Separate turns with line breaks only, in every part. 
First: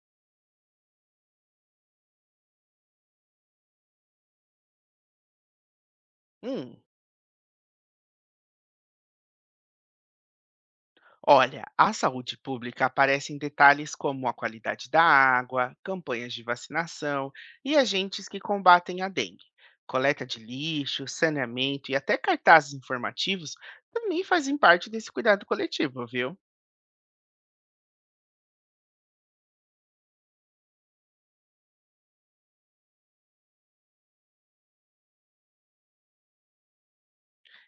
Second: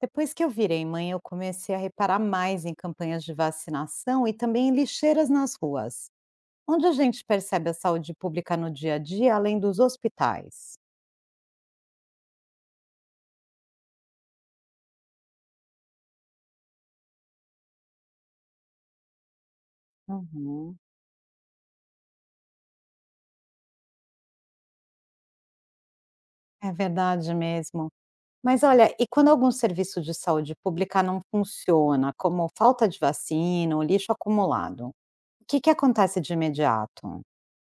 Depois que eu virei mãe, eu comecei a reparar mais em campanhas de vacinação e também em lixeiras nas ruas,
Hum,
onde a gente percebe a saúde pública no dia a dia, além dos hospitais.
olha, a saúde pública aparece em detalhes como a qualidade da água, campanhas de vacinação e agentes que combatem a dengue. Coleta de
Uhum.
lixo, saneamento e até cartazes informativos também fazem parte desse cuidado coletivo, viu?
É verdade mesmo. Mas olha, e quando algum serviço de saúde pública não funciona, como falta de vacina ou lixo acumulado, o que que acontece de imediato?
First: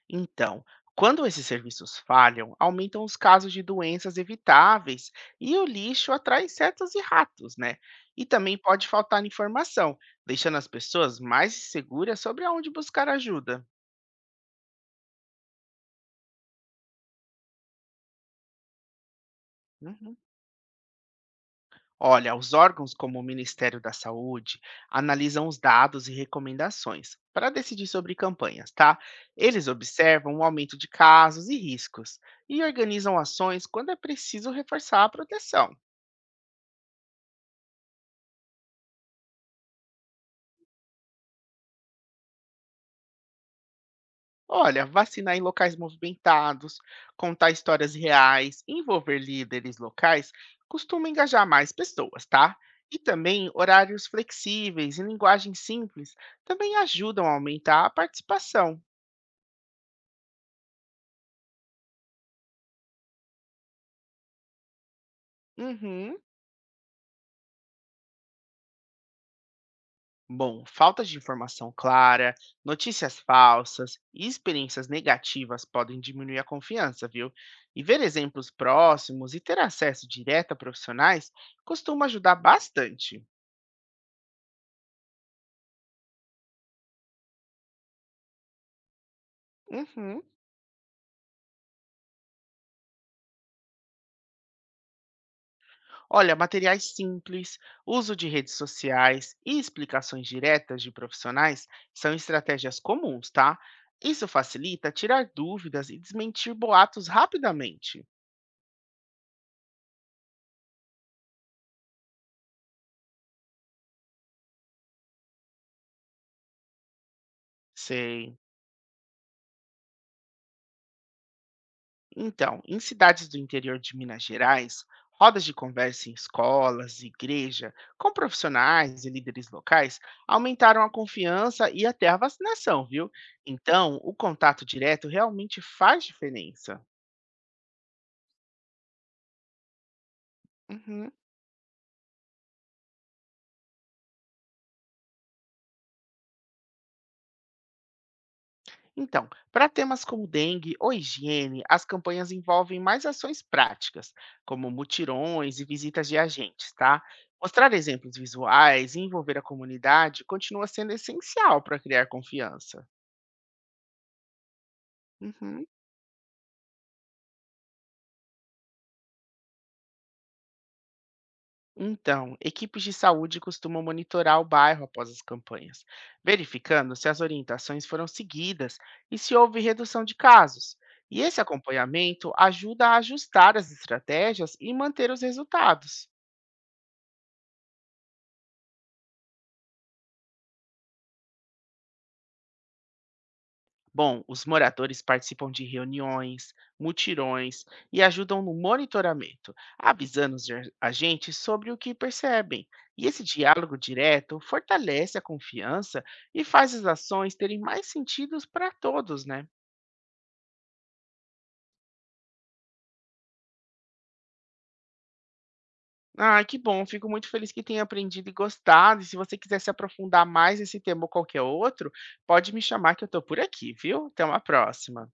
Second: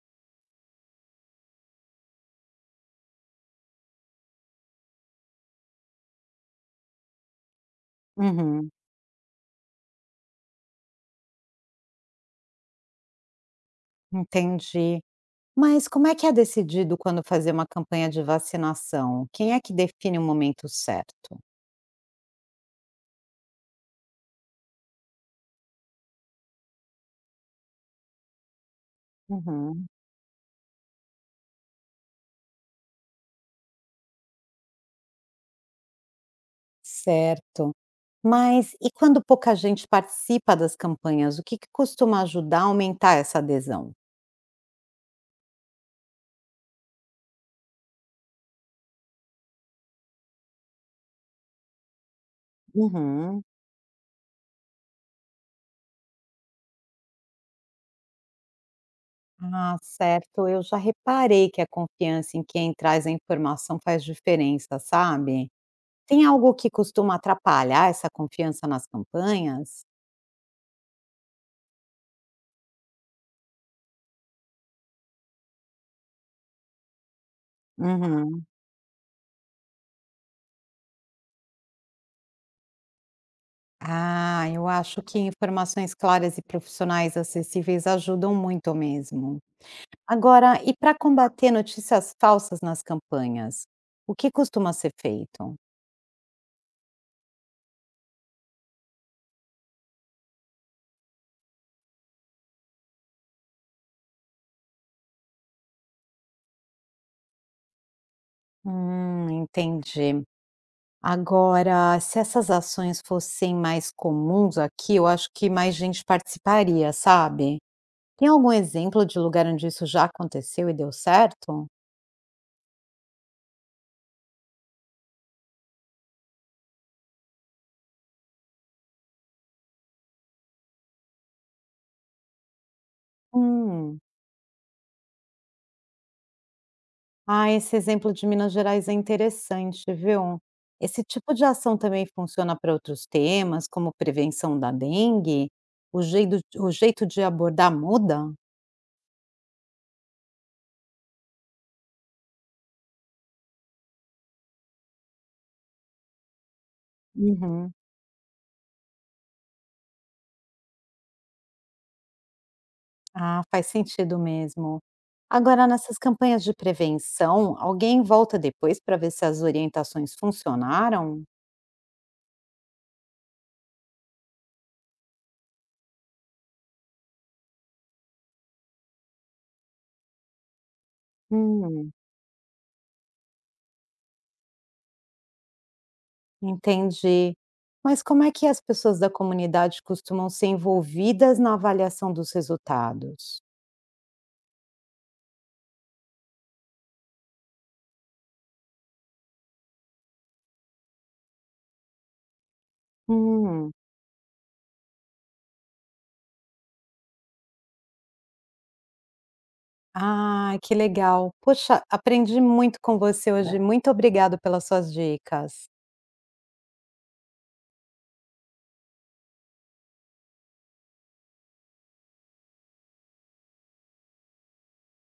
Então, quando esses serviços falham, aumentam os casos de doenças evitáveis e o lixo atrai insetos e ratos, né? E também
Uhum,
pode faltar informação, deixando as pessoas mais inseguras sobre aonde buscar ajuda.
entendi. Mas como é que é decidido quando fazer uma campanha de vacinação? Quem é que
Uhum.
define o momento certo?
Olha, os órgãos como o Ministério da Saúde analisam os dados e recomendações para decidir sobre campanhas, tá? Eles
Uhum,
observam o aumento de casos e riscos e organizam ações quando é preciso reforçar a proteção.
certo. Mas e quando pouca gente participa das campanhas, o que que costuma ajudar a aumentar essa adesão?
Olha, vacinar em locais movimentados, contar histórias reais, envolver líderes locais costuma engajar mais pessoas, tá? E
Uhum.
também horários flexíveis e linguagem simples também ajudam a aumentar a participação.
Ah, certo. Eu já reparei que a confiança em quem traz a informação faz diferença, sabe?
Uhum.
Tem algo que costuma atrapalhar essa confiança nas campanhas?
Bom, falta de informação clara, notícias falsas e experiências negativas podem diminuir a confiança, viu? E ver
Uhum.
exemplos próximos e ter acesso direto a profissionais costuma ajudar bastante.
Ah, eu acho que informações claras e profissionais acessíveis ajudam muito mesmo.
Uhum.
Agora, e para combater notícias falsas nas campanhas, o que costuma ser feito?
Olha, materiais simples, uso de redes sociais e explicações diretas de profissionais são estratégias comuns, tá? Isso facilita tirar dúvidas e desmentir boatos rapidamente.
Entendi. Agora, se essas ações fossem mais comuns aqui, eu acho que mais gente participaria, sabe? Tem
Sei.
algum exemplo de lugar onde isso já aconteceu e deu certo?
Então, em cidades do interior de Minas Gerais, rodas de conversa em escolas, igreja, com profissionais e líderes locais aumentaram a confiança e até a vacinação, viu? Então,
Hum.
o contato direto realmente faz diferença.
Ah, esse exemplo de Minas Gerais é interessante, viu? Esse
Uhum.
tipo de ação também funciona para outros temas, como prevenção da dengue? O jeito de abordar muda?
Então, para temas como dengue ou higiene, as campanhas envolvem mais ações práticas, como mutirões e visitas de agentes, tá? Mostrar
Uhum.
exemplos visuais e envolver a comunidade continua sendo essencial para criar confiança.
Ah, faz sentido mesmo.
Uhum.
Agora, nessas campanhas de prevenção, alguém volta depois para ver se as orientações funcionaram?
Então, equipes de saúde costumam monitorar o bairro após as campanhas, verificando se as orientações foram seguidas e se houve redução de casos. E esse
Hum,
acompanhamento ajuda a ajustar as estratégias e manter os resultados.
entendi. Mas como é que as pessoas da comunidade costumam ser envolvidas na avaliação dos resultados?
Bom, os moradores participam de reuniões, mutirões e ajudam no monitoramento, avisando os agentes sobre o que percebem. E esse
Hum.
diálogo direto fortalece a confiança e faz as ações terem mais sentido para todos, né?
Ai, que legal. Poxa, aprendi muito com você, né, hoje. Muito obrigado pelas suas dicas.
Ah, que bom, fico muito feliz que tenha aprendido e gostado. E se você quiser se aprofundar mais nesse tema ou qualquer outro, pode me chamar que eu estou por aqui, viu? Até uma próxima.